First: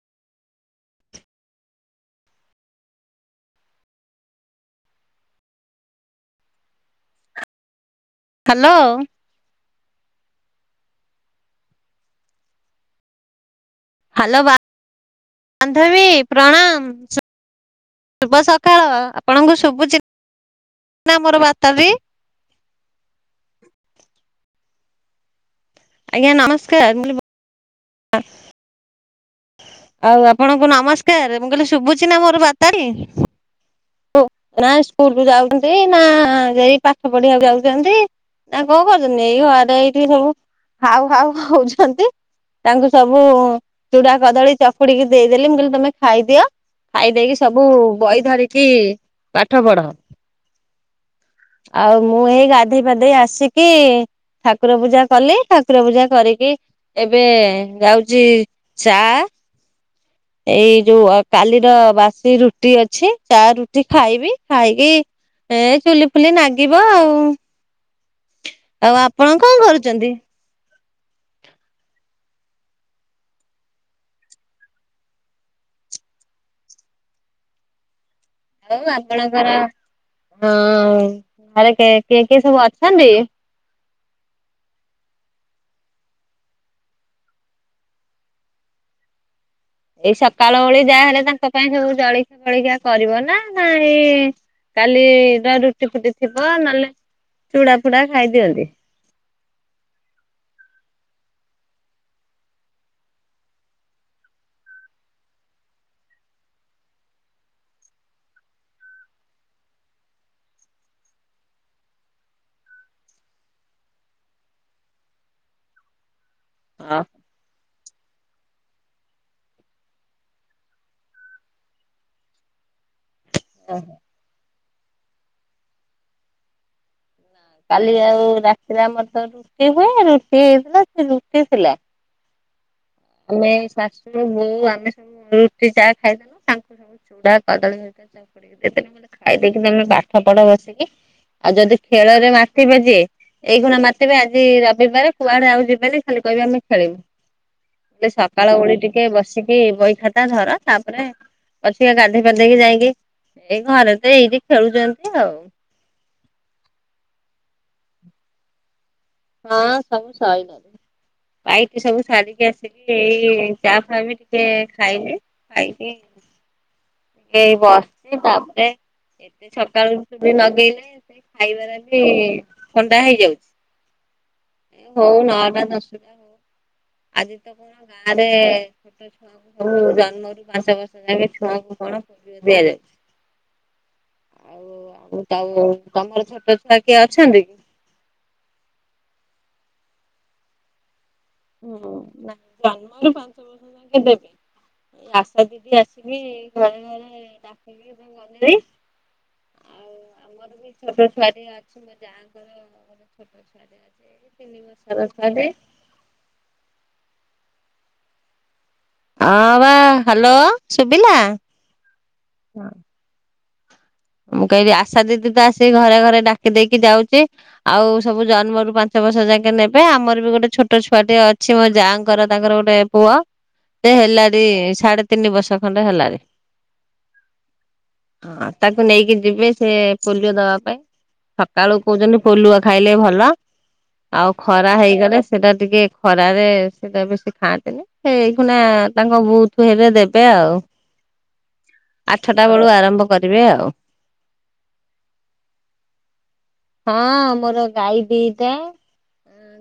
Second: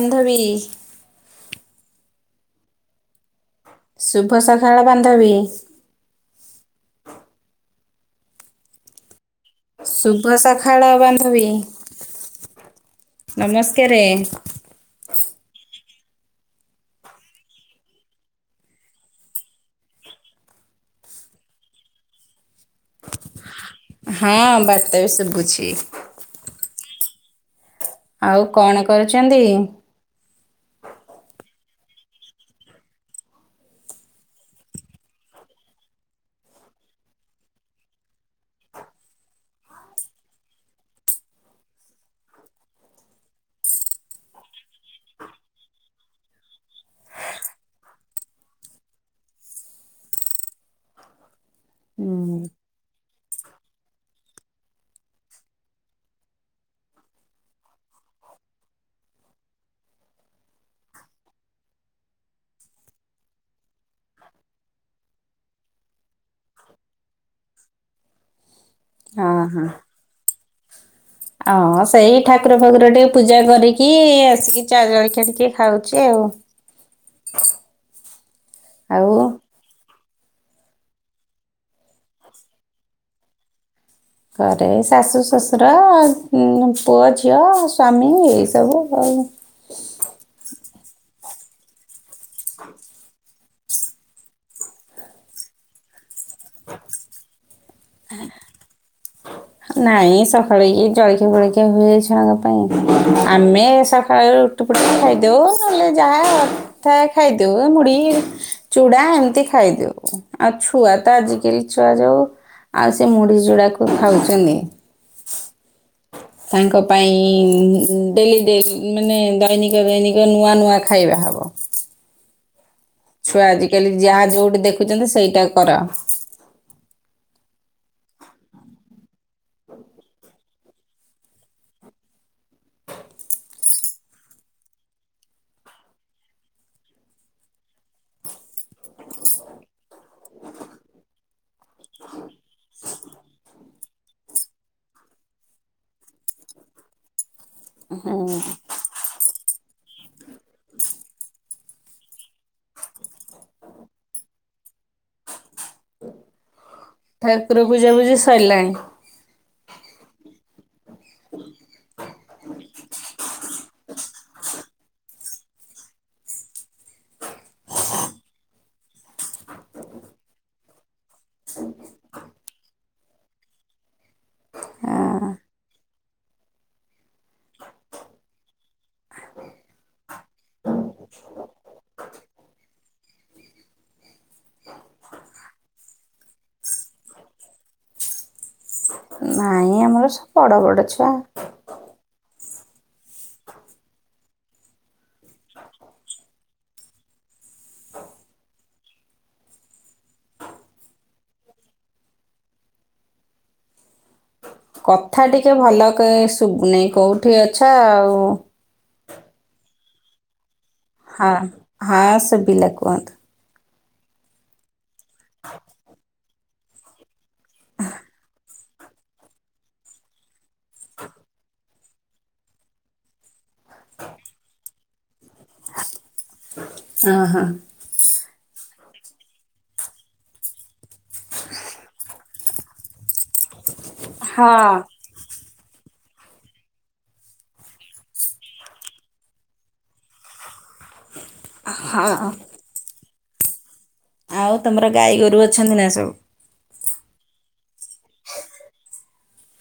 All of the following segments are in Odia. ବାନ୍ଧବୀ। ଶୁଭ ସଖାଳ ବାନ୍ଧବୀ। ହାଲୋ। ଶୁଭ ସଖାଳ ବାନ୍ଧବୀ ନମସ୍କାରେ। ହାଲୋ ବାନ୍ଧବୀ ପ୍ରଣାମ। ଶୁଭ ସକାଳ ଆପଣଙ୍କୁ ଶୁଭୁଚି ନା ମୋର ବାର୍ତା ବି। ହଁ ବାର୍ତା ବି ଶବୁଛି। ଆଜ୍ଞା ନମସ୍କାର। ଆଉ କଣ କରୁଚନ୍ତି? ଆଉ ଆପଣଙ୍କୁ ନମସ୍କାର ମୁଁ କହିଲି ଶୁଭୁଛିି ନା ମୋର ବାର୍ତା ଟି? ନା ସ୍କୁଲ ରୁ ଯାଉଛନ୍ତି ନା ସେଇ ପାଠ ପଢିବାକୁ ଯାଉଚନ୍ତି। ନା କଣ କରୁଛନ୍ତିି ଏଇ ଘରେ ଏଇଠି ସବୁ ହାଉ ହାଉ ହଉଛନ୍ତି। ତାଙ୍କୁ ସବୁ ଚୁଡା କଦଳୀ ଚକୁଡିକି ଦେଇଦେଲି ମୁଁ କହିଲି ତମେ ଖାଇଦିଅ। ଖାଇ ଦେଇକି ସବୁ ବହି ଧରିକି ପାଠ ପଢ। ହ ଆଉ ମୁଁ ଏଇ ଗାଧେଇ ପାଧେଇ ଆସିକି ଠାକୁର ପୂଜା କଲି ଠାକୁର ପୂଜା କରିକି ଏବେ ଯାଉଚି ଚା ଏଇ ଯୋଉ କାଲିର ବାସି ରୁଟି ଅଛି ଚା ରୁଟି ଖାଇବି ଖାଇକି ଏ ଚୁଲି ଫୁଲି ନାଗିବ ଆଉ। ଆଉ ଆପଣ ହଁ କଣ କରୁଚନ୍ତି। ହଁ ସେଇ ଠାକୁର ଫାକୁର ଟିକେ ପୂଜା କରିକି ଆସିକି ଚା ଜଳଖିଆ ଟିକେ ଖାଉଚି ଆଉ। [inaudible] ଆଉ ଆପଣଙ୍କର ହଁ ଘରେ କିଏ କିଏ ସବୁ ଅଛନ୍ତି। ଘରେ ଶାଶୁ ଶଶୁର ପୁଅ ଝିଅ ସ୍ୱାମୀ ଏଇସବୁ ଆଉ। ଏଇ ସକାଳ ଓଳି ଯାହାହେଲେ ତାଙ୍କ ପାଇଁ ସବୁ ଜଳଖିଆ ଫଳିଖିଆ କରିବ ନା ନା ଏଇ କାଲିର ରୁଟି ଫୁଟି ଥିବ ନହେଲେ ଚୁଡା ଫୁଡା ଖାଇଦିଅନ୍ତି। ନାଇଁ ସକାଳୁ ଜଳଖିଆ ଫଳିକିଆ ହୁଏ ଛୁଆଙ୍କ ପାଇଁ ଆମେ ସକାଳୁ [unintelligible] ଖାଇଦଉ ନହଲେ ଯାହା ଥାଏ ଖାଇଦଉ ଏ ମୁଢି ଚୁଡା ଏମିତି ଖାଇଦଉ ଆଉ ଛୁଆ ତ ଆଜିକାଲି ଛୁଆ ଯଉ ଆଉ ସେ ମୁଢି ଚୁଡାକୁ ଖାଉଚନ୍ତି। ତାଙ୍କ ପାଇଁ ଡେଲି ମାନେ ଦୈନିକ ଦୈନିକ ନୂଆ ନୂଆ ଖାଇବା ହବ। ଛୁଆ ଆଜିକାଲି ଓହୋ ଯାହା ଯୋଉଠି ଦେଖୁଚନ୍ତି ସେଇଟା କର। କାଲି ଆଉ ରାତିରେ ଆମରତ ରୁଟି ହୁଏ ରୁଟି ହେଇଥିଲା ସେ ରୁଟି ଥିଲା। ଆମେ ଶାଶୁ ବୋଉ ଆମେ ସବୁ ରୁଟି ଚାହା ଖାଇଦେଲୁ ତାଙ୍କୁ ସବୁ ଚୁଡା କଦଳୀ [unintelligible] [unintelligible] ଖାଇଦେଇକି ତମେ ପାଠ ପଢ ବସିକି ଆଉ ଯଦି ଖେଳ ରେ ମାତିିବ ଯିଏ ଏଇ ଖୁଣା ମା ତିବେ ଆଜି ରବିବାର କୁଆଡେ ଆଉ ଯିବେନି ଖାଲି କହିବେ ଆମେ ଖେଳିବୁ। ହୁଁ। ସକାଳ ଓଳି ଟିକେ ବସିକି ବହି ଖାତା ଧର ତାପରେ ପସିବେ ଗାଧେଇ ପଧେଇକି ଯାଇକି ଏଇ ଘରେ ତ ଏଇଟି ଖେଳୁଚନ୍ତି ଆଉ। ଠାକୁର ପୂଜା ପୂଜିି ସଇଲାଣି। ହଁ ସବୁ ସଇଲାଣି ପାଇଟି ସବୁ ସାରିକି ଆସିକି ଏଇ ଚା ଫା ବି ଟିକେ ଏ ଖାଇକି ଖାଇକି ଟିକେ ବସିଚି ତାପରେ ଏତେ ସକାଳୁ ଉଠିକି ନଗେଇଲେ ସେ ଖାଇବାର ବି ଥଣ୍ଡା ହେଇଯାଉଚି। ହଉ ହଁ। ନଅଟା ଦଶଟା ହଉ ଆଜି ତ କଣ ଗାଁ ରେ ଜାନୁଆରି ମାସ [unintelligible] ଛୁଆଙ୍କୁ କଣ ଦିଆଯାଉଚି। ଆଉ ଆଉ ତମର ଛୋଟ ଛୁଆ କିଏ ଅଛନ୍ତି। ନାଇଁ। ଆମର ସବୁ ବଡ ବଡ ଛୁଆ। ଜନ୍ମରୁ ପାଞ୍ଚ ବର୍ଷ [unintelligible] ଦେବେ। ଆସା ଦିଦି ଆସିକି ଘରେ ଘରେ [unintelligible] [unintelligible] ତିନି ବର୍ଷର କଥା ଛୁଆଟେ। ଟିକେ ଭଲ କଇ ଶୁବୁନେଇଁ କୋଉଠି ଅଛ ଆଉ ଆଁ ବା ହ୍ୟାଲୋ। ଶୁଭିଲା? ହଁ ହଁ ସୁବିଲା କୁହନ୍ତୁ। ମୁଁ କହିବି ଆଶା ଦିଦି ତ ଆସିକି ଘରେ ଘରେ ଡାକି ଦେଇକି ଯାଉଚି ଆଉ ସବୁ ଜନ୍ମରୁ ପାଞ୍ଚ ବର୍ଷ ଜାକେ ନେବେ ଆମର ବି ଗୋଟେ ଛୋଟ ଛୁଆଟି ଅଛି ମୋ ଯାଆଙ୍କର ତାଙ୍କର ଗୋଟେ ପୁଅ ସେ ହେଲାଡି ସାଢେ ତିନି ବର୍ଷ ଖଣ୍ଡେ ହେଲାଣି। ଅହ। ତାକୁ ନେଇକି ଯିବେ ସେ ପୋଲିଓ ଦବା ପାଇଁ ସକାଳୁ କଉଚନ୍ତି ପୋଲୁଅ ଖାଇଲେ ଭଲ ଆଉ ଖରା ହଁ ହେଇଗଲେ ସେଇଟା ଟିକେ ଖରାରେ ସେଇଟା ବେଶୀ ଖାଆନ୍ତିନି ହେଉ ଖୁନା ତାଙ୍କ ବୁଥୁ ହେଲେ ଦେବେ ଆଉ। ହଁ ଆଠଟା ବେଳୁ ଆରମ୍ଭ କରିବେ ଆଉ। ଆଉ ତମର ଗାଈ ଗୋରୁ ଅଛନ୍ତି ନା ସବୁ? ହଁ ମୋର ଗାଈ ଦିଟା।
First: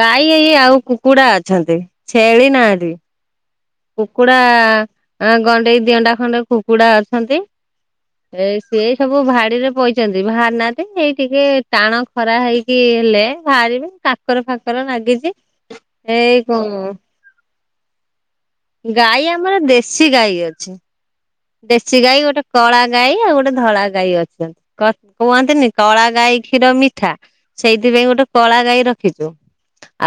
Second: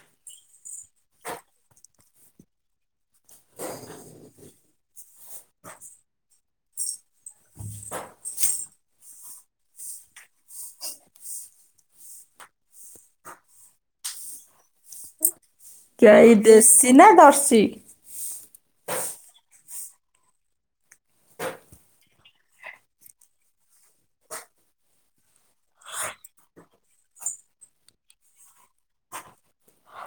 ଗାଈ ଏଇ ଏଇ ଆଉ କୁକୁଡା ଅଛନ୍ତି ଛେଳି ନାହାନ୍ତି। କୁକୁଡା ଆ ଗଣ୍ଡେ କି ଦିଗଣ୍ଡା ଖଣ୍ଡେ କୁକୁଡା ଅଛନ୍ତି। ଏ ସିଏ ସବୁ ଭାଡିରେ ପଇଛନ୍ତି ବାହାରି ନାହାନ୍ତି ଏଇ ଟିକେ ଟାଣ ଖରା ହେଇକି ହେଲେ ବାହାରିବି କାକର ଫାକର ଲାଗିଛି। ଗାଇ ଦେଶୀ ନା ଦର୍ଶୀ? ଗାଈ ଆମର ଦେଶୀ ଗାଈ ଅଛି। ଦେଶୀ ଗାଈ ଗୋଟେ କଳା ଗାଈ ଆଉ ଗୋଟେ ଧଳା ଗାଈ ଅଛନ୍ତି। କ କୁହନ୍ତିନି କଳା ଗାଈ କ୍ଷୀର ମିଠା। ସେଇଥିପାଇଁ ଗୋଟେ କଳା ଗାଈ ରଖିଛୁ।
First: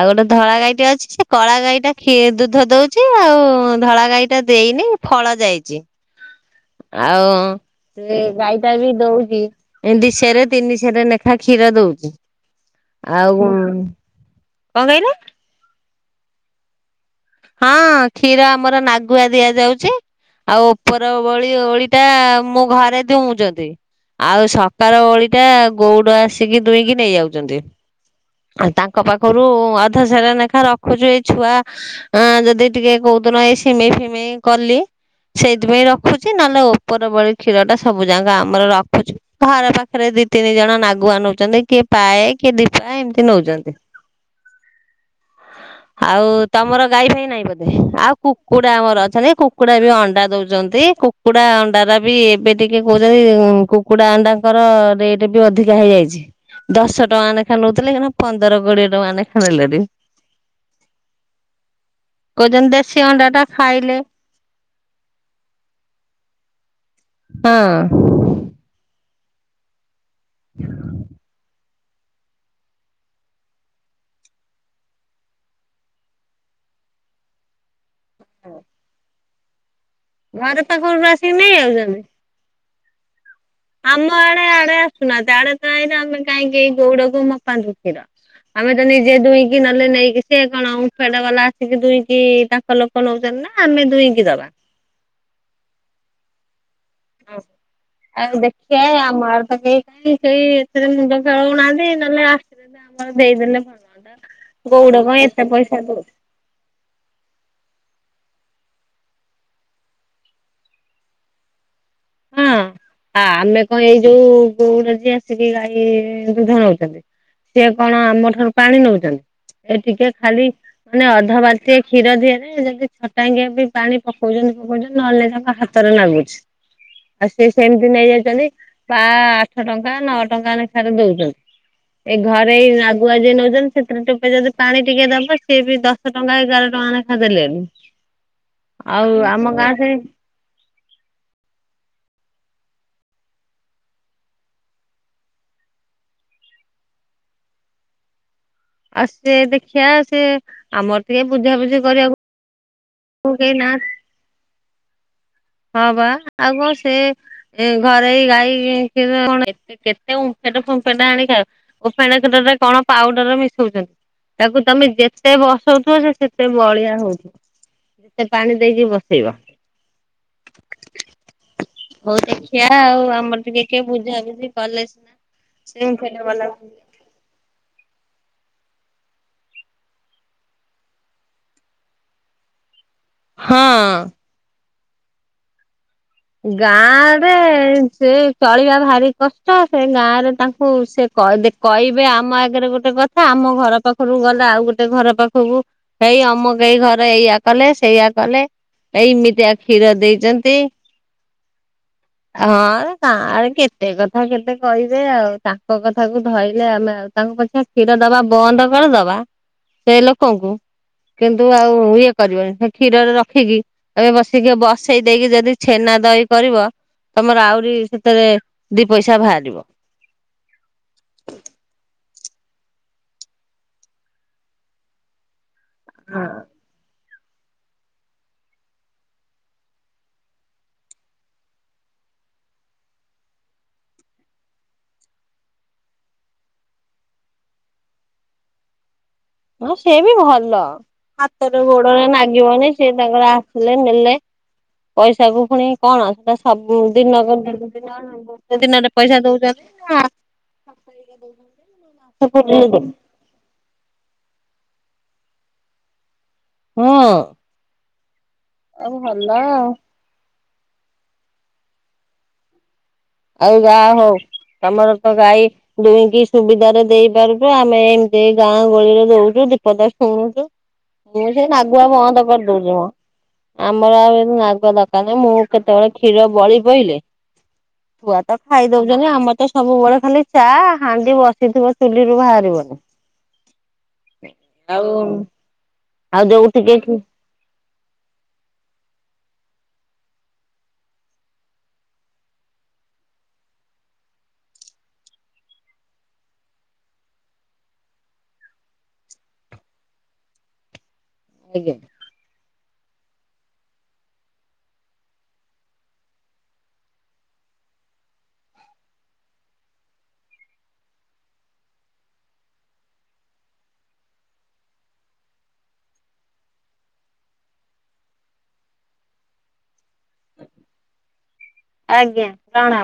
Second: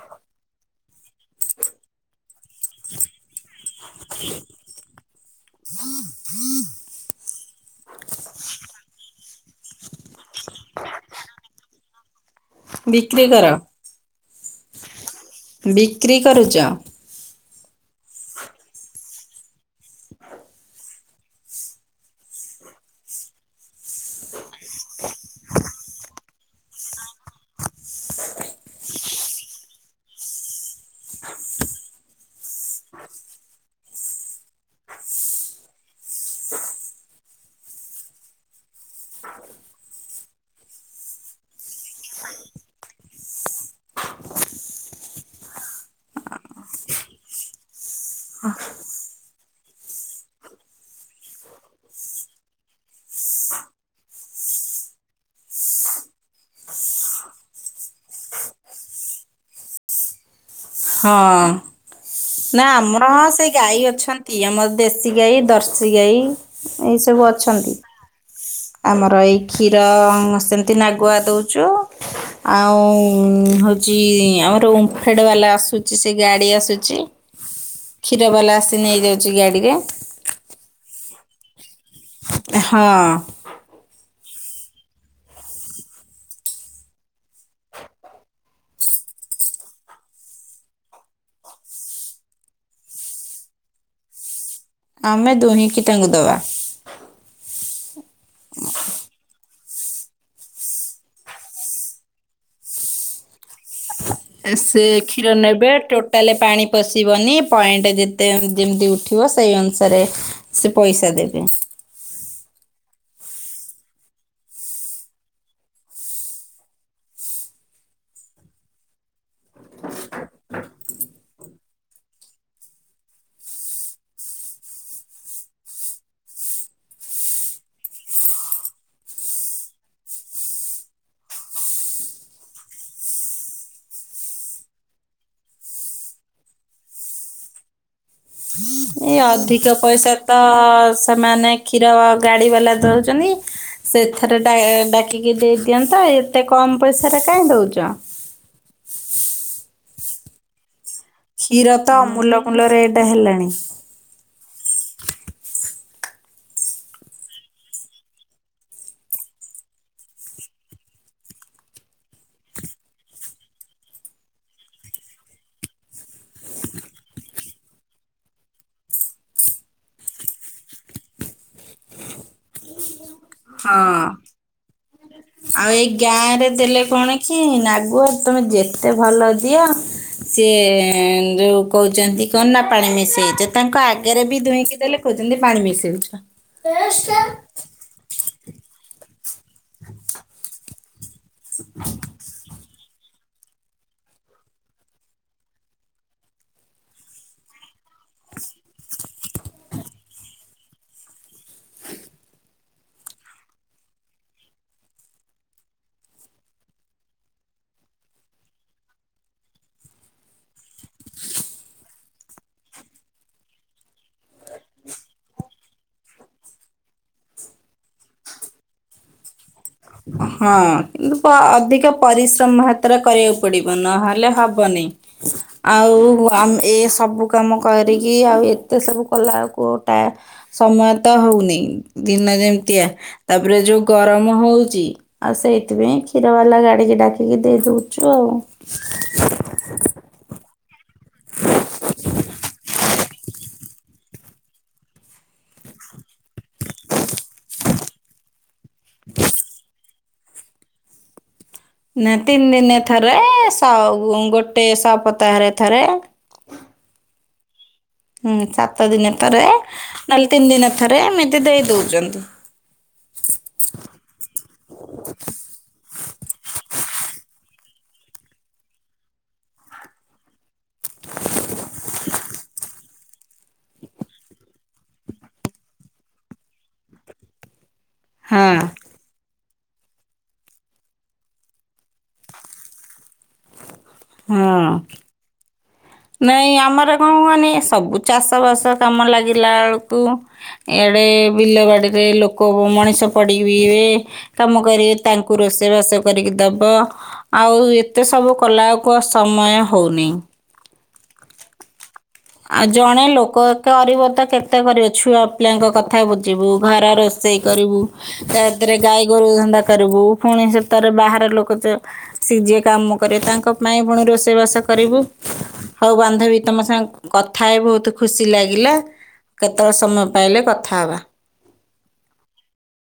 ଆଉ ଗୋଟେ ଧଳା ଗାଈଟେ ଅଛି ସେ କଳା ଗାଈଟା ଖୀ ଦୁଧ ଦଉଛି ଆଉ ଧଳା ଗାଈଟା ଦେଇନି ଫଳ ଯାଇଛି। ଆଉ। ସେ ଗାଈଟା ବି ଦଉଛି ଏ ଦିଶେରେ ତିନିଶେରେ ଲେଖା କ୍ଷୀର ଦଉଛି। ବିକ୍ରି କର? ଆଉ କଣ କହିଲେ। ବିକ୍ରି କରୁଚ? ହଁ କ୍ଷୀର ଆମର ନାଗୁଆ ଦିଆଯାଉଚି। ଆଉ ଉପର ଓଳି ଓଳି ଟା ମୋ ଘରେ ଦୁଉଛନ୍ତି। ଆଉ ସକାଳ ଓଳି ଟା ଗଉଡ ଆସିକି ଦୁଇଁକି ନେଇଯାଉଛନ୍ତି। ଆ ତାଙ୍କ ପାଖରୁ ଅଧସେର ଲେଖା ରଖୁଛୁ ଏଇ ଛୁଆ ହଁ ଯଦି ଟିକେ କଉଦିନ ଏଇ ସିମେଇ ଫିମେଇ କଲି। ସେଇଥିପାଇଁ ରଖୁଛି ନହେଲେ ଉପର ଓଳି କ୍ଷୀର ଟା ସବୁ ଯାକ ଆମର ରଖୁଛୁ। ଘର ପାଖରେ ଦି ତିନି ଜଣ ନାଗୁଆ ନଉଛନ୍ତି କିଏ ପାଏ କିଏ ଦିପାଏ ଏମିତି ନଉଛନ୍ତି। [unintelligible] ଆଉ ତମର ଗାଈ ଫାଇ ନାଇଁ ବୋଧେ ଆଉ କୁକୁଡା ଆମର ଅଛନ୍ତି କୁକୁଡା ବି ଅଣ୍ଡା ଦଉଚନ୍ତି କୁ କୁକୁଡ଼ା ଅଣ୍ଡାର ବି ଏବେ ଟିକେ କହୁଛନ୍ତି ଉମ କୁକୁଡା ଅଣ୍ଡାଙ୍କର ରେଟ୍ ବି ଅଧିକା ହେଇଯାଇଛି। ଦଶ ଟଙ୍କା ନେଖା ନଉଥିଲେ ପନ୍ଦର କୋଡିଏ ଟଙ୍କା ନେଖା ନେଲେଣି। ହଁ। ନା କହୁଛନ୍ତି ଦେଶୀ ଆମର ଅଣ୍ଡା ହଁ ଟା ସେ ଗାଈ ଖାଇଲେ ଅଛନ୍ତି ଆମର ଦେଶୀ ଗାଈ ଦର୍ଶୀ ଗାଈ ଏଇ ସବୁ ହଁ ଅଛନ୍ତି। ଆମର ଏଇ କ୍ଷୀର ସେମିତି ନାଗୁଆ ଦେଉଚୁ। ଆଉ ଉମ ହଉଛି ଆମର ଓମଫେଡ଼ ବାଲା ଆସୁଛି ସେ ଗାଡି ଆସୁଛି। କ୍ଷୀରବାଲା ଆସି ନେଇଯାଉଚି ଗାଡ଼ିରେ। ଘର ପାଖରୁ ଆସିକି ନେଇ ଯାଉଛନ୍ତି? ହଁ। ଆମ ଆଡେ ଆଡେ ଆସୁନାହାନ୍ତି ଆଡେ ତ ଆଇଲେ ଆମେ କାହିଁକି ଏଇ ଗଉଡକୁ ମପାନ୍ତୁ କ୍ଷୀର। ଆମେ ତ ନିଜେ ଦୁଇଁକି ନହଲେ ନେଇକି ସେ କଣ ଓମଫେଡ ବାଲା ଆସିକି ଦୁଇଁକି ତା ଲୋକ ନଉଛନ୍ତି ନା ଆମେ ଦୁଇକି ଦବା। ଆମେ ଦୁହିଁକି ତାଙ୍କୁ ଦବା। ଆଉ ଦେଖି ଆଉ ଆମ ଆଡ। ତ କାଇଁ ସେଇ ଏଥିରେ ମୁଣ୍ଡ ଖେଳଉନାହାନ୍ତି ନହେଲେ ଆସି ଆମର ଦେଇଦେଲେ ଭଲ। ହୁଅନ୍ତା। ସେ ଗଉଡ କଣ କ୍ଷୀର ଏତେ ନେବେ ପଇସା ଦଉ ଟୋଟଲେ ପାଣି ପଶିବନି ପଏଣ୍ଟ ଯେତେ ଯେମିତି ଉଠିବ ସେଇ ଅନୁସାରେ ସେ ପଇସା ଦେବେ। ହଁ ଆ ଆମେ କଣ ଏଇ ଯୋଉ ଗୋଉଡ ଯିଏ ଆସିକି ଗାଈ ଦୁଧ ନଉଛନ୍ତି। ସିଏ କଣ ଆମ ଠାରୁ ପାଣି ନଉଛନ୍ତି ଏ ଟିକେ ଖାଲି‌। ମାନେ ଅଧ ବାଲଟିଏ କ୍ଷୀର ଦିଆଯାଏ ଯଦି ଛଟାଙ୍କିଆ ବି ପାଣି ପକଉଛନ୍ତି ପକଉଛନ୍ତି ନହେଲେ ତାଙ୍କ ହା ତର ନାଗୁଛି‌।। ଆଉ ସେ ସେମିତି ନେଇଯାଇଛନ୍ତି ପା ଆଠ ଟଙ୍କା ନଅ ଟଙ୍କା ଲେଖାରେ ଦଉଛନ୍ତି‌। ଏ ଘରେ ଏଇ ଆଗୁଆ ଯିଏ ନେଉଛନ୍ତି ସେଥିରେ ଟୋପେ ଯଦି ପାଣି ଟିକିଏ ଦବ ସିଏ ବି ଦ ଶ ଟଙ୍କା ଏଗାର ଟଙ୍କା ନାଖା ଦେଲେନି। ଏଇ ଅଧିକ ପଇସା ତ ସେମାନେ କ୍ଷୀର ଗାଡ଼ି ବାଲା ଦଉଛନ୍ତି। ସେ ଏଥରେ ଡା ଡାକିକି ଦେଇଦିଅନ୍ତା ଏତେ କମ୍ ପଇସାରେ କାଇ ଦଉଛ‌? ଆଉ ସେ ଦେଖିବା ସେ ଆମର ଟିକେ କ୍ଷୀର ବୁଝାବୁଝି ତ କରିବାକୁ ଅମୂଲ କୁଲ ରେଟ୍ ହେଲାଣି‌। କେହି ନାହାନ୍ତି ହଁ, ବା ଆଉ କ'ଣ ସେ‌ ଏ ଘରେ ଏଇ ଗାଈ କ୍ଷୀର କଣ କତେ କେତେ ଓମ୍ଫେଡ୍ ଫୋମ୍ଫେଟ୍ ଆଣିକି ଖା ଓମ୍ଫେଡେ କ୍ଷୀରରେ କ'ଣ ପାଉଡର ମିଶଉଛନ୍ତି? ତାକୁ ତମେ ଯେତେ ବସଉଥିବ ସେ ସେତେ ବହଳିଆ ହଉ [inaudible] ପାଣି ଦେଇକି ବସେଇବ। ହଉ ଦେଖିଆ ଆଉ ଆମର ଟିକିଏ ହଁ। କିଏ ବୁଝାବୁଝି କଲେ ସିନା। ଆଉ ସେ ଏଇ ଗାଁ ଓମ୍ଫେଡ ବାଲା ରେ ଦେଲେ କଣ କି [inaudible] ତମେ ଯେତେ ଭଲ ଦିଅ‌ ସିଏ ଯୋଉ କହୁଛନ୍ତି କଣନା ପାଣି ମିଶ ଦେଇଚ ତାଙ୍କ ହଁ ଆଗରେ ବି ଦୁହିଁକି ଦେଲେ କହୁଛନ୍ତି ପାଣି ମିଶେଇଦଉଛ। ଗାଁ ରେ ସେ ଚଳିବା ଭାରି କଷ୍ଟ ସେ ଗାଁ ରେ ତାଙ୍କୁ ସେ କ ଦେ କହିବେ ଆମ ଆଗରେ ଗୋଟେ କ ଆମ ଘର ପାଖରୁ ଗଲେ ଆଉ ଗୋଟେ ଘର ପାଖକୁ ହେଇ ଅମକେଇ ଘରେ ଏଇଆ କଲେ ସେଇଆ କଲେ ଏଇମିତିଆ କ୍ଷୀର ଦେଇଛନ୍ତି‌। ହଁ, ଗାଁ ରେ କେତେ କଥା କେତେ କହିବେ ଆଉ ତାଙ୍କ କଥାକୁ ଧଇଲେ ଆମେ ଆଉ ତାଙ୍କ ପ କ୍ଷୀର ଦବା ବନ୍ଦ କରିଦବା ସେଇ ଲୋକଙ୍କୁ କିନ୍ତୁ ଆଉ ଇଏ କରିବନି, ହେ କ୍ଷୀରରେ ରଖିକି ଏବେ ବସେଇ ଦିଏ ବସେଇ ଦେଇକି ଯଦି ଛେନା ଦହି କରିବ ତମର ଆହୁରି ସେଥିରେ ଦି ପଇସା ବାହାରିବ। ହଁ, କିନ୍ତୁ ପ ଅଧିକ ପରିଶ୍ରମ ହାତରେ କରିବାକୁ ପଡିବ ନହେଲେ ହବନି। ଆଉ ଆମ୍ ଏ ସବୁ କାମ କରିକି ଆଉ ଏତେ ସବୁ କଲାବେଳକୁ ଟା ସମୟ ତ ହଉନି ଦିନ ଯେମିତିଆ ତାପରେ ଯୋଉ ଗରମ ହଉ ଚି ଆଉ ସେଇଥିପାଇଁ କ୍ଷୀର ବାଲା ଗାଡିକି ଡାକିକି ଦେଇ ଦଉଛୁ ଆଉ। ହଁ, ସେ ବି ଭଲ। ହାତରେ ଗୋଡରେ ନାଗିବନି ସିଏ ତାଙ୍କର ଆସିଲେ ନେଲେ‌। ପଇସା କୁ ପୁଣି କଣ ସବୁ ଦିନ କୁ ଦିନ ଗୋଟେ ଦିନରେ ପଇସା ଦଉଛନ୍ତି ନାଁ ନା ତିନି ଦିନରେ ଥରେ ସ ଗୋଟେ ସପତାହରେ ଥରେ। ହଁ। ହୁଁ, ସାତ ଦିନରେ ଭଲ ଥରେ ଆଉ। ନହେଲେ ତିନି ଦିନରେ ଥରେ ଏମିତି ଦେଇ ଦଉଛନ୍ତି। ଆଉ ଜାହା ହଉ ତମର ତ ଗାଈ ଦୁହିଁକି ସୁବିଧାରେ ଦେଇ ପାରୁଛୁ ଆମେ ଏମିତି ଗାଁ ଗହଳିରେ ଦଉଛୁ ଦିପଦ ଶୁଣୁଛୁ। ମୁଁ ସେଇ ନଗୁଆ ବନ୍ଦ କରିଦେଉଛି ମ। ଆମର ଆଉ ଏ ନାଗ ଦରକାର ନାହିଁ ମୁଁ କେତେବେଳେ କ୍ଷୀର ବଳି ପଇଲେ ଛୁଆ ତ ହଁ ଖାଇ ଦଉଛନ୍ତି ଆମର ତ ସବୁବେଳେ ଖାଲି ଚା ହାଣ୍ଡି ବସିଥିବ ଚୁଲିରୁୁ ବାହାରିବନି। ହଁ। ଆଉ ଆଉ ଯୋଉ ନାଇଁ ଟିକେ ଆମର କଣ କୁହନି ସବୁ ଚାଷବାସ କାମ ଲାଗିଲା ବେଳକୁ ଏଡେ ବିଲ ବାଡିରେ ଲୋକ ମଣିଷ ପଡିବିବେ। କାମ କରିବେ ତାଙ୍କୁ ରୋଷେଇବାସ କରିକି ଦବ। ଆଉ ଏତେ ସବୁ କଲା ବେଳକୁ ସମୟ ହଉନି। ଆଜ୍ଞା। ଆଉ ଜଣେ ଲୋକ କରିବ ତ କେତେ କରିବ ଛୁଆ ପିଲାଙ୍କ କଥା ବୁଝିବୁ ଘର ରୋ ଷେଇ କରିବୁ, ତା ଥିରେ ଗାଈ ଗୋରୁ ଧନ୍ଦା କରିବୁ ପୁଣି ସେଥିରେ ବାହାର ଲୋକ ଯେ ସିଏ ଯିଏ କାମ କରେ ତାଙ୍କ ପାଇଁ ପୁଣି ରୋଷେଇବାସ କରିବୁ। ହଉ ବାନ୍ଧବୀ ତମ ସାଙ୍ଗ କଥା ହେଇ ବହୁତ ଖୁସି ଲାଗିଲା କେତେବେଳେ ସମୟ ପାଇଲେ କଥା ହେବା। ଆଜ୍ଞା ପ୍ରଣାମ